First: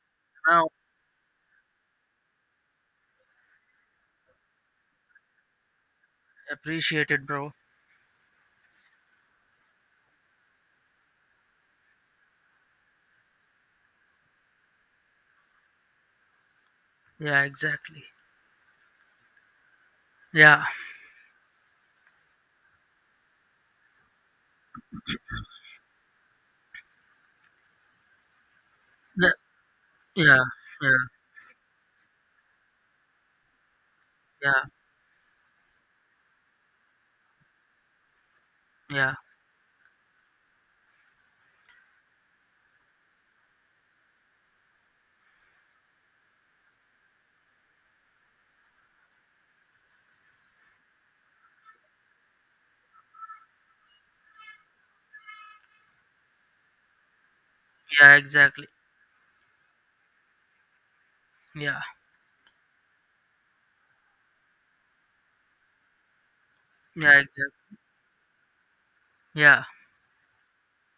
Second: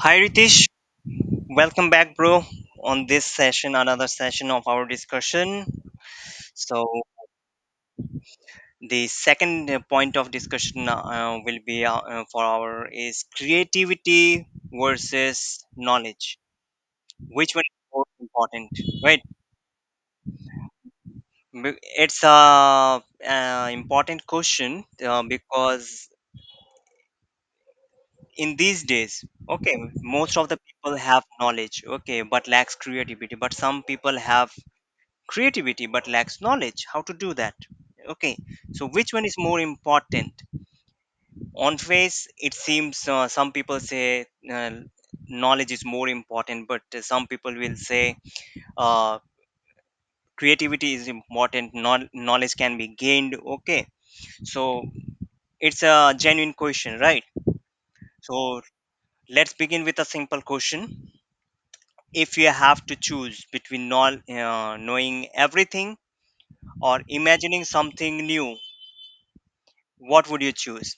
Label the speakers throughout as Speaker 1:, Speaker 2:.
Speaker 1: Hi Ritesh,
Speaker 2: Now
Speaker 1: welcome back, bro. On this session, another session of our discussion. So
Speaker 2: appreciate it, bro.
Speaker 1: the second point of discussion will be for our is creativity versus knowledge.
Speaker 2: Yeah,
Speaker 1: Which one is
Speaker 2: exactly.
Speaker 1: more important? Right?
Speaker 2: Yeah,
Speaker 1: B- It's a important question because in these days,
Speaker 2: yeah,
Speaker 1: okay, most
Speaker 2: yeah,
Speaker 1: of the people
Speaker 2: yeah,
Speaker 1: have knowledge, okay, but lacks creativity. But some people have
Speaker 2: yeah,
Speaker 1: creativity but lacks knowledge how to do that, okay, so which
Speaker 2: yeah,
Speaker 1: one is more important? On face it seems some people say uh, knowledge is more important, but some people will say uh, creativity is important, knowledge can be gained, okay. So it's a genuine question, right?
Speaker 2: yeah,
Speaker 1: So
Speaker 2: exactly.
Speaker 1: let's begin with a simple question.
Speaker 2: Yeah,
Speaker 1: If you have to choose between knowing everything or
Speaker 2: yeah,
Speaker 1: imagining
Speaker 2: exactly.
Speaker 1: something new,
Speaker 2: Yeah,
Speaker 1: what would you choose?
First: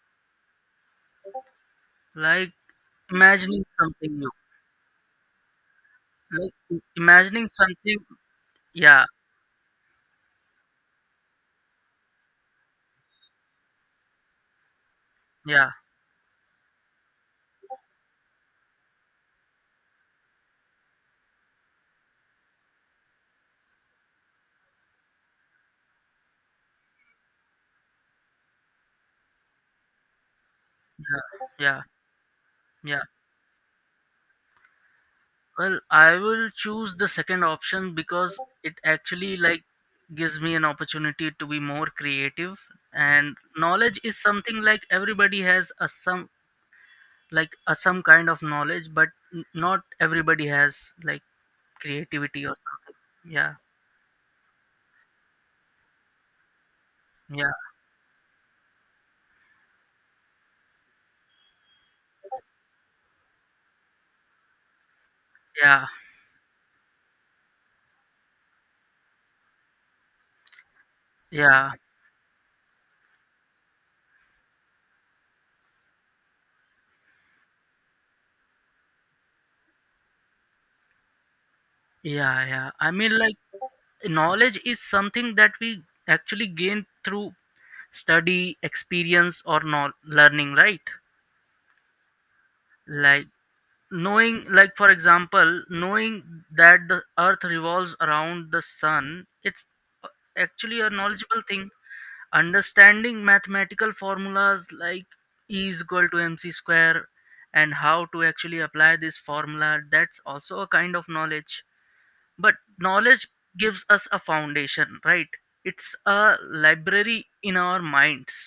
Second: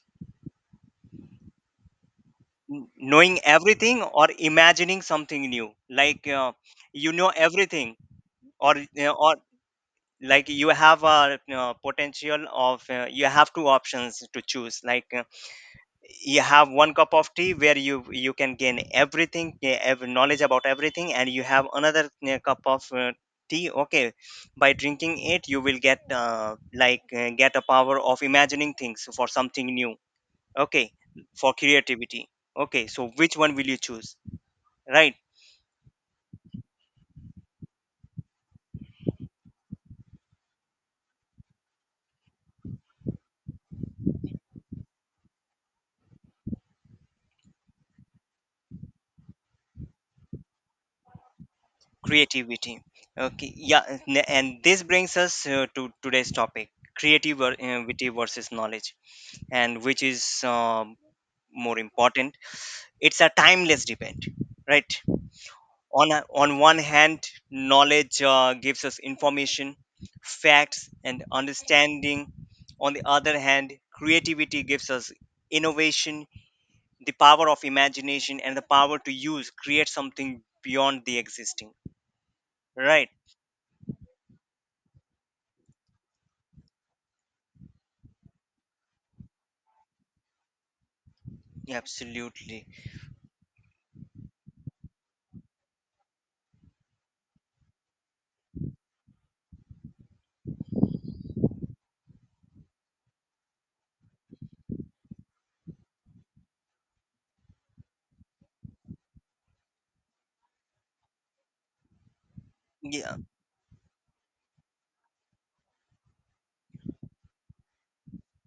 Speaker 2: like
Speaker 1: Knowing
Speaker 2: imagining
Speaker 1: everything
Speaker 2: something
Speaker 1: or
Speaker 2: new,
Speaker 1: imagining something new, like
Speaker 2: like
Speaker 1: you know
Speaker 2: imagining
Speaker 1: everything,
Speaker 2: something.
Speaker 1: or
Speaker 2: Yeah,
Speaker 1: you, or like you have a you potential of you have two options to choose, like
Speaker 2: yeah,
Speaker 1: you have one cup of tea where you can gain everything, knowledge about everything, and you have another cup of tea, okay, by drinking it you will get get a power of imagining things for something new, okay, for
Speaker 2: yeah, yeah,
Speaker 1: creativity, okay,
Speaker 2: yeah.
Speaker 1: so which one will you choose, right?
Speaker 2: Well, I will choose the second option because it actually like gives me an opportunity to be more creative, and knowledge is something like everybody has a some like some kind of knowledge, but not everybody has like creativity or
Speaker 1: Creativity,
Speaker 2: something.
Speaker 1: okay,
Speaker 2: Yeah,
Speaker 1: yeah, and this brings us to today's topic,
Speaker 2: yeah,
Speaker 1: creativity versus knowledge, and which is more important. It's a timeless debate, right?
Speaker 2: yeah,
Speaker 1: On one hand, knowledge gives us information, facts and
Speaker 2: yeah,
Speaker 1: understanding. On the other hand, creativity gives us innovation, the power of imagination and the power to use create something beyond the existing,
Speaker 2: yeah, yeah, I
Speaker 1: right?
Speaker 2: mean like knowledge is something that we actually gain through study, experience, or not learning, right?
Speaker 1: Absolutely.
Speaker 2: Like knowing, like for example, knowing that the earth revolves around the sun, it's uh, actually a knowledgeable thing. Understanding mathematical formulas like e is equal to mc square, and how to actually apply this formula, that's also a kind of knowledge. But
Speaker 1: Yeah,
Speaker 2: knowledge gives us a foundation, right? It's a library in our minds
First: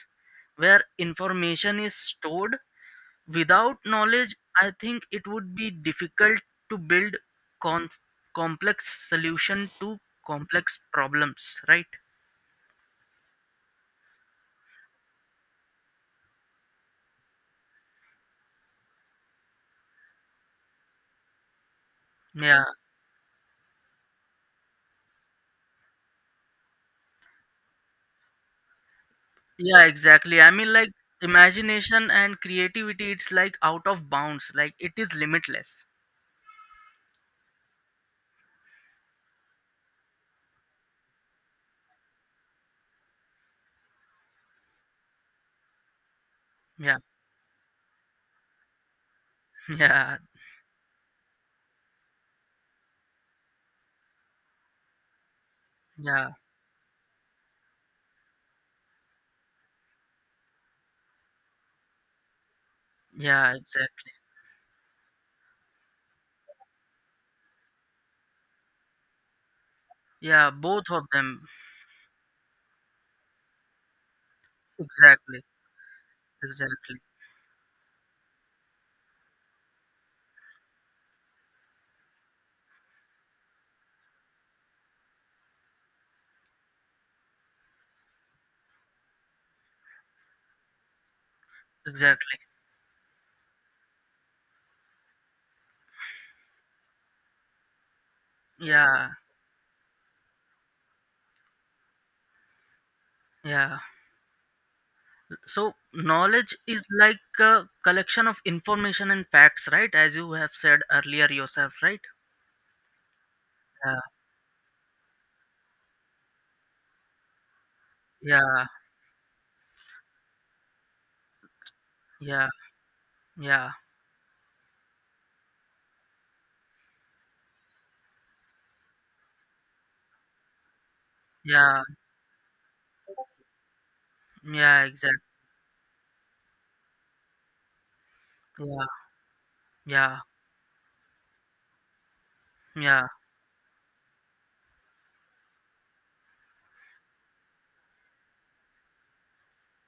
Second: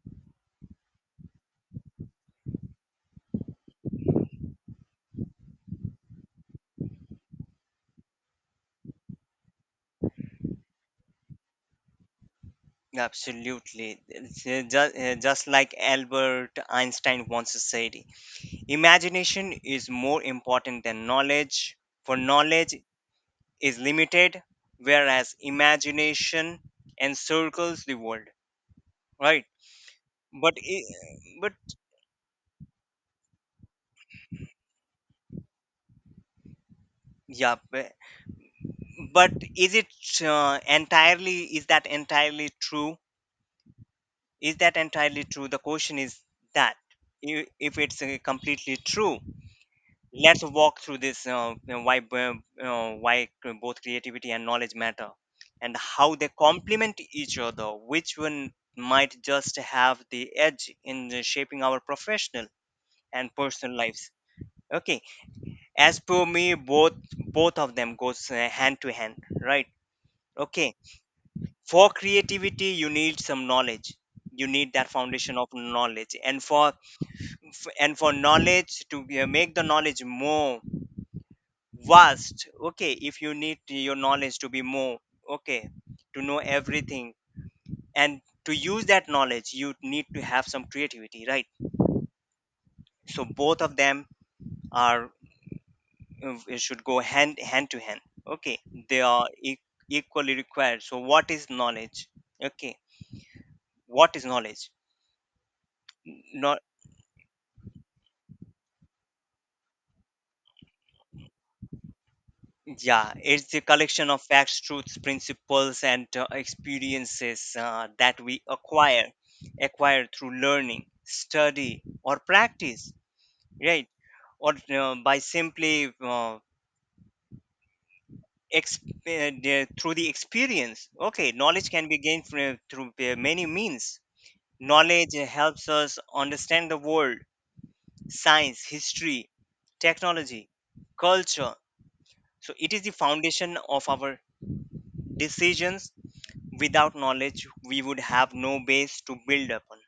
Speaker 2: where information is stored. Without knowledge, I think it would be difficult to build con- complex solution to complex problems, right?
Speaker 1: absolutely. Just, just like Albert Einstein once said, imagination is more important than knowledge, for
Speaker 2: Yeah.
Speaker 1: knowledge is limited, whereas imagination encircles the world, right?
Speaker 2: Yeah, exactly. I
Speaker 1: But,
Speaker 2: mean, like,
Speaker 1: I- but
Speaker 2: imagination and creativity, it's like out of bounds. Like, it is limitless.
Speaker 1: yeah, bu- But is it is that entirely true? Is that entirely true? The question is that
Speaker 2: Yeah,
Speaker 1: if it's completely true.
Speaker 2: yeah,
Speaker 1: Let's walk through this, you know, why b- why c- both creativity and knowledge matter and how they
Speaker 2: yeah,
Speaker 1: complement each other, which one might just have the edge in the shaping our professional and
Speaker 2: yeah,
Speaker 1: personal lives.
Speaker 2: exactly.
Speaker 1: Okay, as per me, both of them goes hand to hand, right?
Speaker 2: Yeah,
Speaker 1: Okay,
Speaker 2: both of them.
Speaker 1: for creativity you need some knowledge, you need that foundation
Speaker 2: Exactly,
Speaker 1: of knowledge, and
Speaker 2: exactly,
Speaker 1: and for knowledge to make the knowledge more vast, okay, if you need your knowledge to be more, okay, to know everything, and to use that knowledge you need to have some creativity, right?
Speaker 2: exactly.
Speaker 1: So both of them are, should go hand, hand to hand, okay, they
Speaker 2: Yeah,
Speaker 1: are equally required. So what is knowledge, okay,
Speaker 2: yeah.
Speaker 1: what is knowledge?
Speaker 2: So, knowledge is like a collection of information and facts, right? As you have said earlier yourself, right?
Speaker 1: Yeah, it's a
Speaker 2: Yeah,
Speaker 1: collection of facts, truths, principles, and experiences that
Speaker 2: yeah,
Speaker 1: acquire through learning, study, or
Speaker 2: yeah,
Speaker 1: practice,
Speaker 2: yeah,
Speaker 1: right? Or by simply through the experience. Okay, knowledge
Speaker 2: yeah,
Speaker 1: can be gained through many means.
Speaker 2: yeah,
Speaker 1: Knowledge
Speaker 2: exactly.
Speaker 1: helps us understand the world, science,
Speaker 2: Yeah,
Speaker 1: history,
Speaker 2: yeah,
Speaker 1: technology, culture. So it is the
Speaker 2: yeah,
Speaker 1: foundation of our decisions. Without knowledge we would have no base to build upon.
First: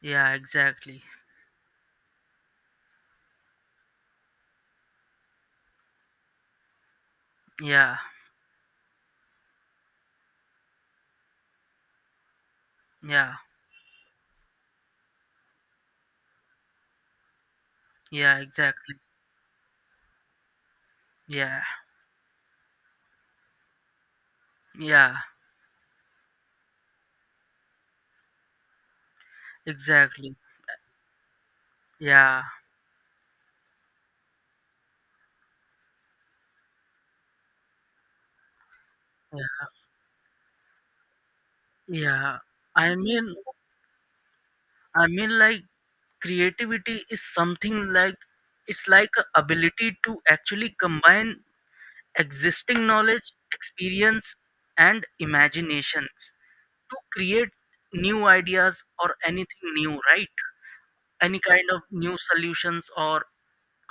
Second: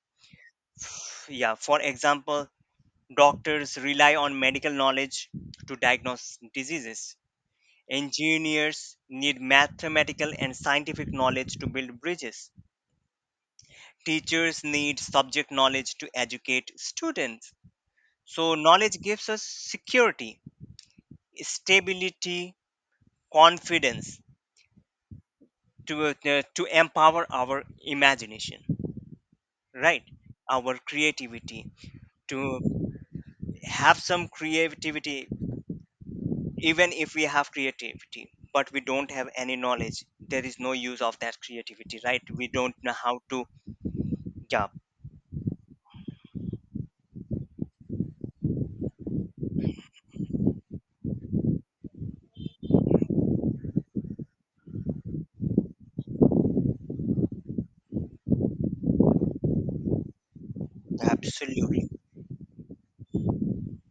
Speaker 2: yeah, exactly.
Speaker 1: Yeah, for example, doctors rely on medical knowledge to diagnose diseases,
Speaker 2: Yeah,
Speaker 1: engineers need mathematical and scientific knowledge to build bridges,
Speaker 2: yeah,
Speaker 1: teachers need subject knowledge to educate students.
Speaker 2: yeah,
Speaker 1: So
Speaker 2: exactly.
Speaker 1: knowledge gives us security,
Speaker 2: Yeah,
Speaker 1: stability, confidence
Speaker 2: yeah,
Speaker 1: to, to empower our imagination, right,
Speaker 2: exactly.
Speaker 1: our creativity,
Speaker 2: Yeah,
Speaker 1: to have some creativity. Even if we have creativity but we don't have any
Speaker 2: yeah,
Speaker 1: knowledge, there is no use of that creativity, right,
Speaker 2: yeah.
Speaker 1: we don't
Speaker 2: I
Speaker 1: know how
Speaker 2: mean,
Speaker 1: to. Yeah,
Speaker 2: I mean, like creativity is something like, it's like a ability to actually combine existing knowledge, experience, and imaginations to create new ideas or anything new, right? Any kind of
Speaker 1: absolutely.
Speaker 2: new solutions or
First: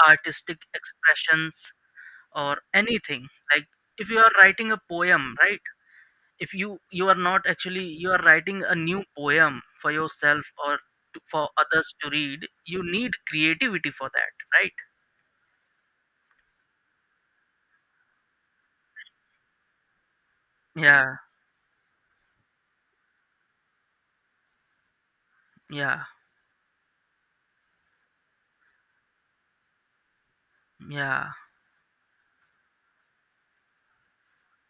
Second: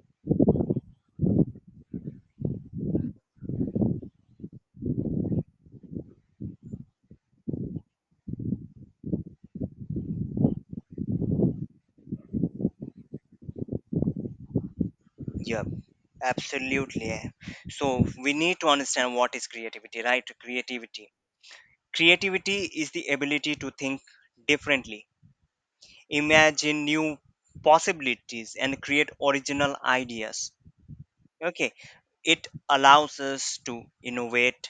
Speaker 2: artistic expressions, or anything like if you are writing a poem, right? If you are not actually, you are writing a new poem for yourself or to, for others to read, you need creativity for that, right?
Speaker 1: Yeah, absolutely yeah. So we need to understand what is creativity, right? Creativity,
Speaker 2: Yeah,
Speaker 1: creativity is the ability to think differently,
Speaker 2: yeah,
Speaker 1: imagine new possibilities and create original ideas,
Speaker 2: yeah,
Speaker 1: okay, it allows us to innovate,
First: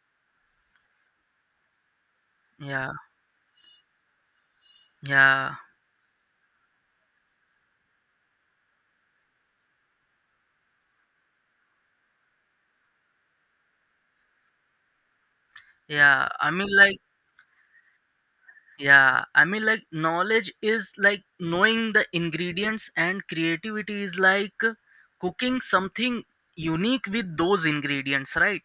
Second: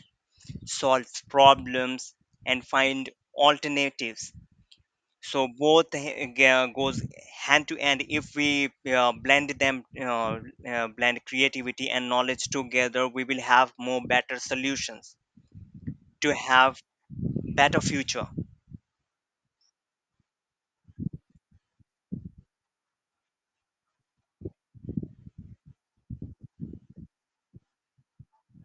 Speaker 1: solve problems, and
Speaker 2: yeah,
Speaker 1: find alternatives. So
Speaker 2: yeah,
Speaker 1: both goes hand to hand. If we blend creativity and knowledge together, we will have more better solutions
Speaker 2: yeah,
Speaker 1: to
Speaker 2: I mean
Speaker 1: have
Speaker 2: like,
Speaker 1: better future.
Speaker 2: yeah, I mean like, knowledge is like knowing the ingredients and creativity is like cooking something unique with those ingredients, right?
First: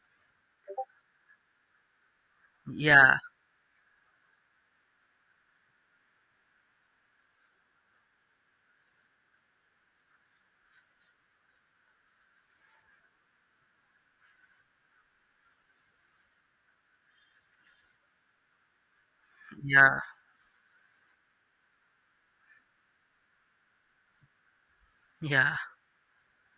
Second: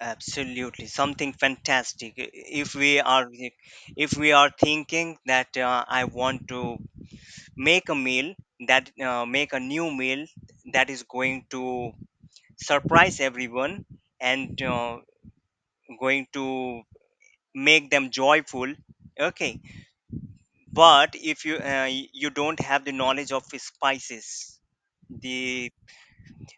Speaker 1: Absolutely, something fantastic.
Speaker 2: Yeah,
Speaker 1: If we are thinking that I want to make a meal, that make a new meal that is going to surprise everyone and going to make them joyful, okay,
Speaker 2: yeah,
Speaker 1: but if you don't have the knowledge of spices,
Speaker 2: yeah.
Speaker 1: the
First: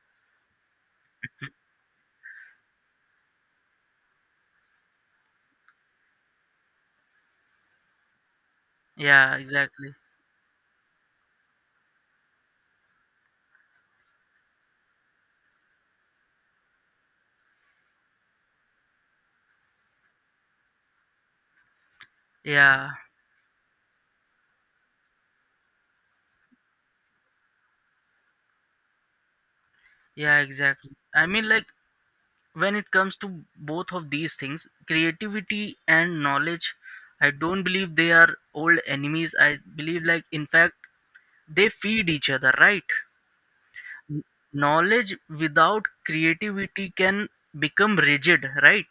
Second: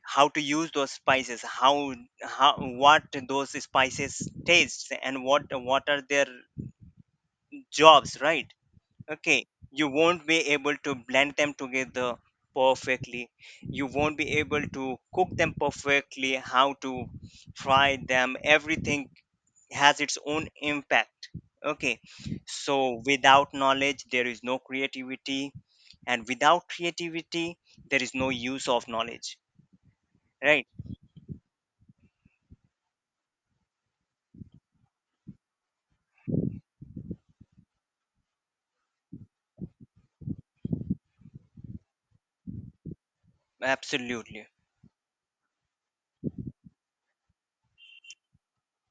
Speaker 1: how to use those spices, how what those spices taste and what are their jobs, right?
Speaker 2: Yeah,
Speaker 1: Okay, you
Speaker 2: exactly.
Speaker 1: won't be able to blend them together perfectly, you won't be able to cook them perfectly, how to fry them, everything has its own impact, okay.
Speaker 2: Yeah,
Speaker 1: So without knowledge there is no creativity, and without creativity there is no use of knowledge,
Speaker 2: yeah,
Speaker 1: right?
Speaker 2: exactly. I mean, like, when it comes to both of these things, creativity and knowledge, I don't believe they are old enemies. I believe, like, in fact, they feed each other, right? N-
Speaker 1: Absolutely.
Speaker 2: Knowledge without creativity can become rigid, right?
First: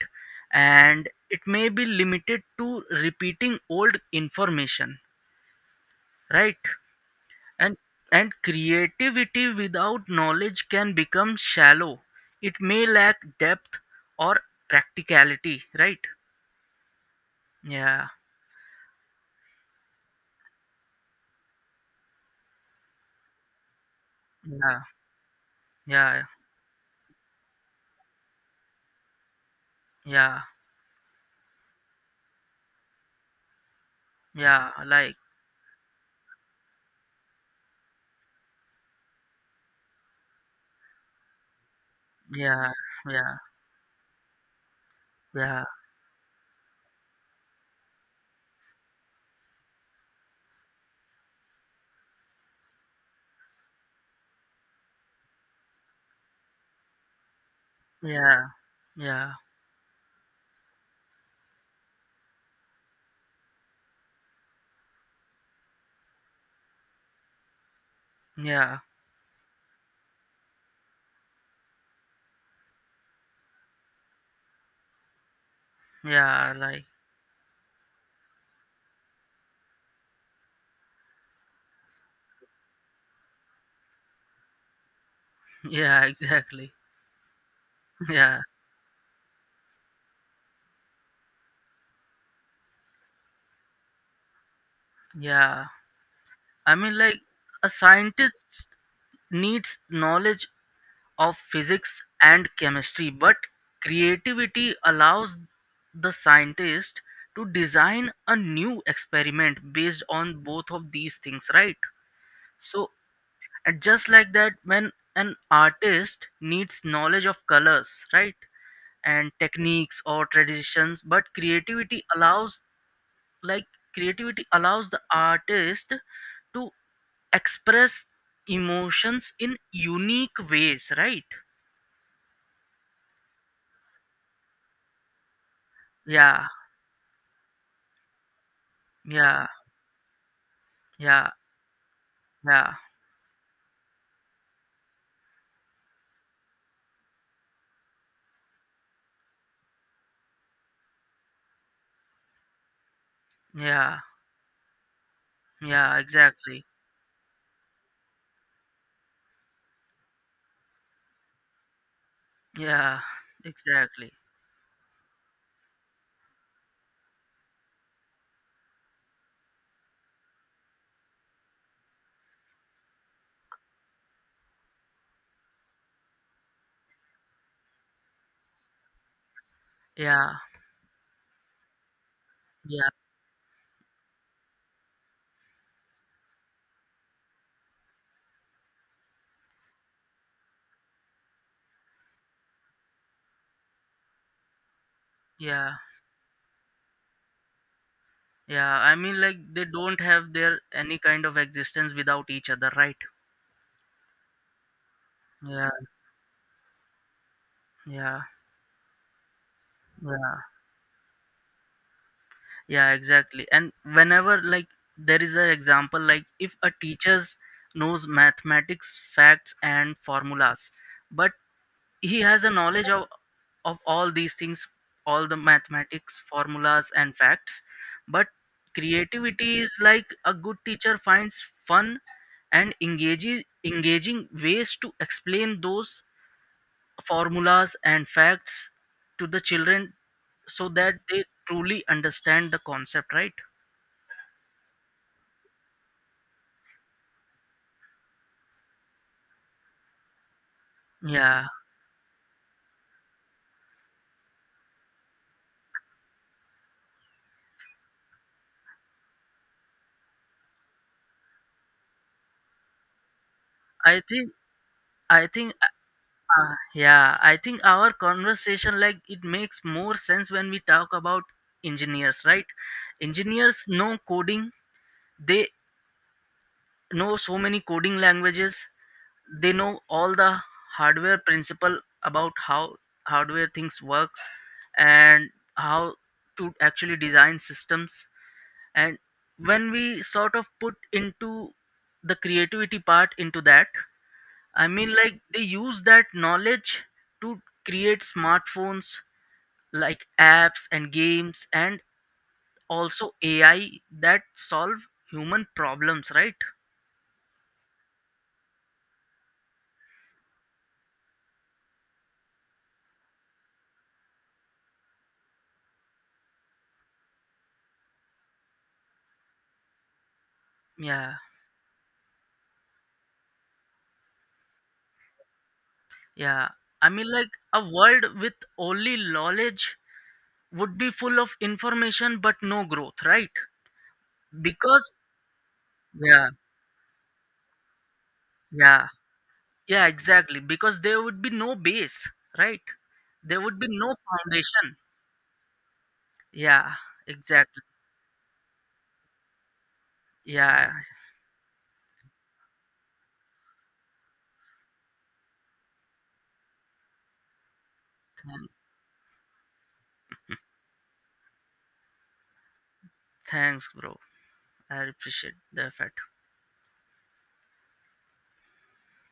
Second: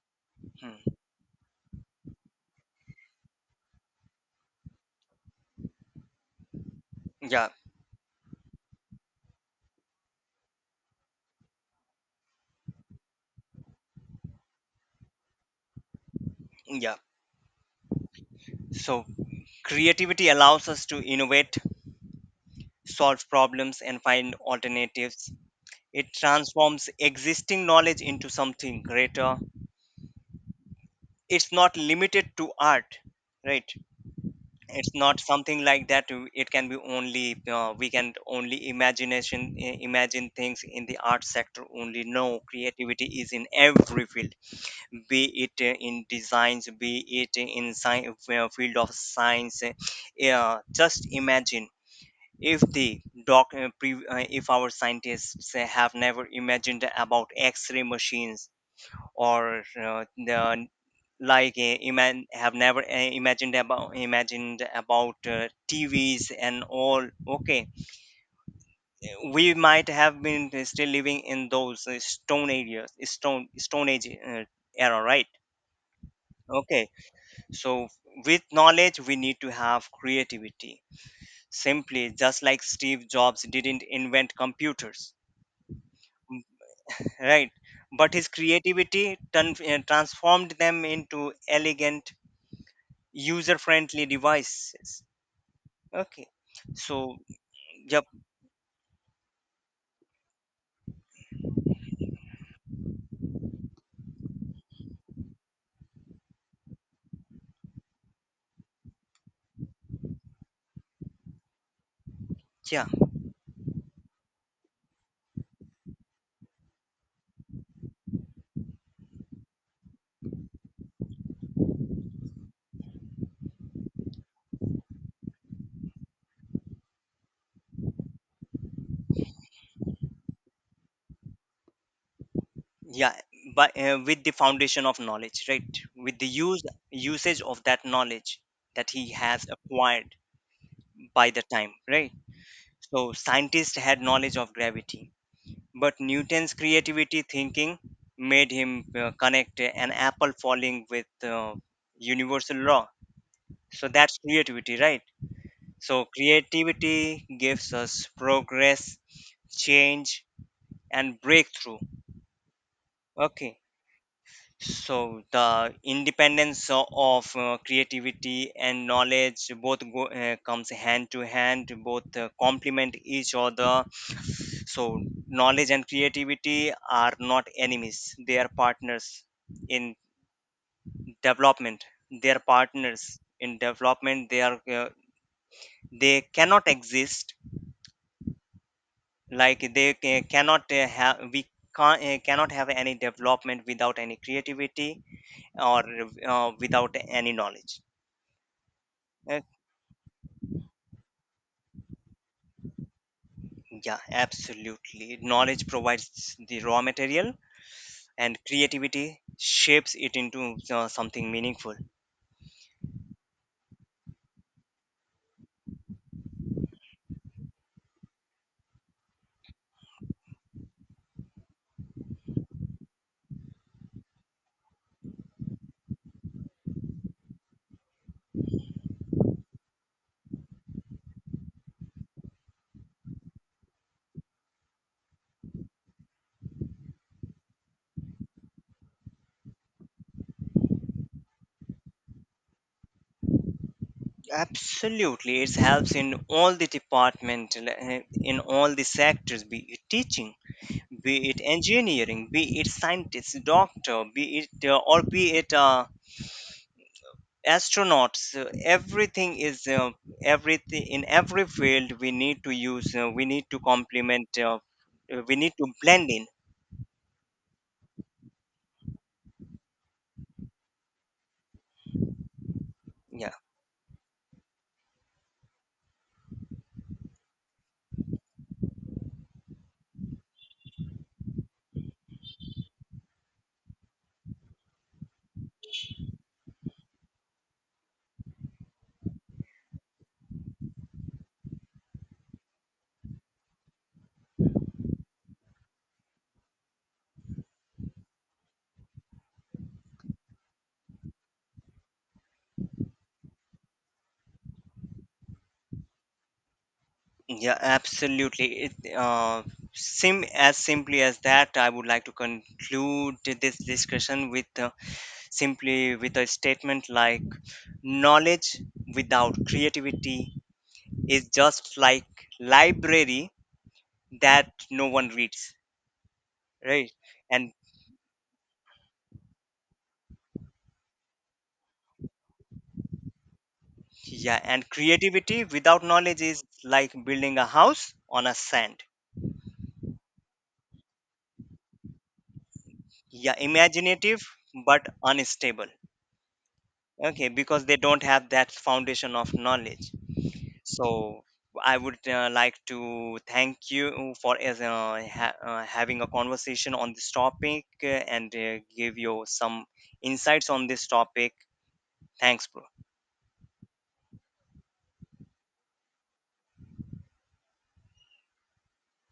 Speaker 1: Hmm.
Speaker 2: And it may be limited to repeating old information, right?
Speaker 1: Yeah.
Speaker 2: and and creativity without knowledge can become shallow, it may lack depth or practicality, right?
Speaker 1: Yeah,
Speaker 2: Yeah,
Speaker 1: so creativity allows us to innovate, solve problems and find
Speaker 2: yeah,
Speaker 1: alternatives. It
Speaker 2: yeah,
Speaker 1: transforms existing knowledge into something greater.
Speaker 2: yeah,
Speaker 1: It's not limited to art, right?
Speaker 2: yeah,
Speaker 1: It's
Speaker 2: like,
Speaker 1: not something like that. It can be only, we can only imagine things in the art sector only. No,
Speaker 2: yeah,
Speaker 1: creativity is
Speaker 2: yeah,
Speaker 1: in every field, be it
Speaker 2: yeah,
Speaker 1: in designs, be it in science, field of science. Yeah, just imagine if the if our scientists have never imagined about x-ray
Speaker 2: yeah,
Speaker 1: machines,
Speaker 2: yeah,
Speaker 1: or the, like iman have never imagined about TVs and all. Okay,
Speaker 2: yeah,
Speaker 1: we might have been still living in those stone age era, right?
Speaker 2: yeah, like,
Speaker 1: Okay, so with knowledge we need to have creativity. Simply, just like Steve Jobs didn't invent computers,
Speaker 2: yeah, exactly,
Speaker 1: right? But his
Speaker 2: yeah,
Speaker 1: creativity transformed them into elegant, user friendly devices,
Speaker 2: yeah,
Speaker 1: okay.
Speaker 2: I mean
Speaker 1: So
Speaker 2: like a
Speaker 1: yep.
Speaker 2: scientist needs knowledge of physics and chemistry, but creativity allows the scientist to design a new experiment based on both of these things, right?
Speaker 1: Yeah,
Speaker 2: So, and just like that, when an artist needs knowledge of colors, right? And techniques or traditions, but creativity allows, like creativity allows the artist to express emotions in unique ways, right?
Speaker 1: yeah, but with the foundation of knowledge, right, with the
Speaker 2: Yeah.
Speaker 1: use usage of that knowledge that he has
Speaker 2: Yeah,
Speaker 1: acquired by
Speaker 2: yeah,
Speaker 1: the time, right?
Speaker 2: yeah,
Speaker 1: So scientists had knowledge of gravity, but Newton's creativity thinking made him connect an apple falling with universal law. So
Speaker 2: yeah,
Speaker 1: that's creativity, right? So
Speaker 2: yeah, exactly.
Speaker 1: creativity gives us progress, change and breakthrough,
Speaker 2: Yeah,
Speaker 1: okay.
Speaker 2: exactly.
Speaker 1: So the independence of creativity and knowledge both go, comes hand to hand, both complement each other. So knowledge and creativity are not enemies, they are partners in
Speaker 2: Yeah,
Speaker 1: development, they are
Speaker 2: yeah,
Speaker 1: partners in development, they are, they cannot exist, like they cannot have any development without any creativity
Speaker 2: yeah,
Speaker 1: or without any knowledge.
Speaker 2: yeah. I mean, like,
Speaker 1: Uh,
Speaker 2: they don't have their any kind of existence without each other, right?
Speaker 1: yeah, absolutely. Knowledge
Speaker 2: Yeah,
Speaker 1: provides the raw material,
Speaker 2: yeah,
Speaker 1: and creativity shapes it
Speaker 2: yeah,
Speaker 1: into something meaningful.
Speaker 2: yeah, exactly. And whenever, like, there is an example, like, if a teacher knows mathematics, facts, and formulas, but he has a knowledge of all these things, all the mathematics formulas and facts, but creativity is like a good teacher finds fun and engages engaging ways to explain those formulas and facts to the children, so that they truly understand the concept, right?
Speaker 1: Absolutely, it helps in all the department, in all the sectors, be it teaching, be it
Speaker 2: Yeah,
Speaker 1: engineering, be it scientist, doctor, be it, astronauts, everything in every field we need to use, we need to
Speaker 2: i
Speaker 1: complement,
Speaker 2: think i
Speaker 1: we need
Speaker 2: think
Speaker 1: to blend in.
Speaker 2: uh, yeah, I think our conversation like it makes more sense when we talk about engineers, right?
Speaker 1: Yeah,
Speaker 2: Engineers know coding, they know so many coding languages, they know all the hardware principle about how hardware things works, and how to actually design systems, and when we sort of put into the creativity part into that, I mean, like they use that knowledge to create smartphones, like apps and games, and also AI that solve human problems, right?
Speaker 1: yeah, absolutely it, sim as simply as that I would like to conclude this discussion with, simply with a statement like knowledge without creativity
Speaker 2: Yeah,
Speaker 1: is just like library that no one reads,
Speaker 2: yeah. I
Speaker 1: right?
Speaker 2: mean, like
Speaker 1: And
Speaker 2: a world with only knowledge would be full of information but no growth, right?
Speaker 1: yeah, and
Speaker 2: Because,
Speaker 1: creativity without knowledge
Speaker 2: yeah,
Speaker 1: is like building a house on a sand.
Speaker 2: yeah, yeah, exactly. Because there would be no base, right?
Speaker 1: Yeah,
Speaker 2: There would be no
Speaker 1: imaginative
Speaker 2: foundation.
Speaker 1: but unstable.
Speaker 2: Yeah,
Speaker 1: Okay,
Speaker 2: exactly.
Speaker 1: because they don't have that foundation of knowledge.
Speaker 2: Yeah.
Speaker 1: So I would like to thank you for, having a conversation on this topic and give you some insights on this topic. Thanks, bro.
Speaker 2: Thanks, bro. I appreciate the effort.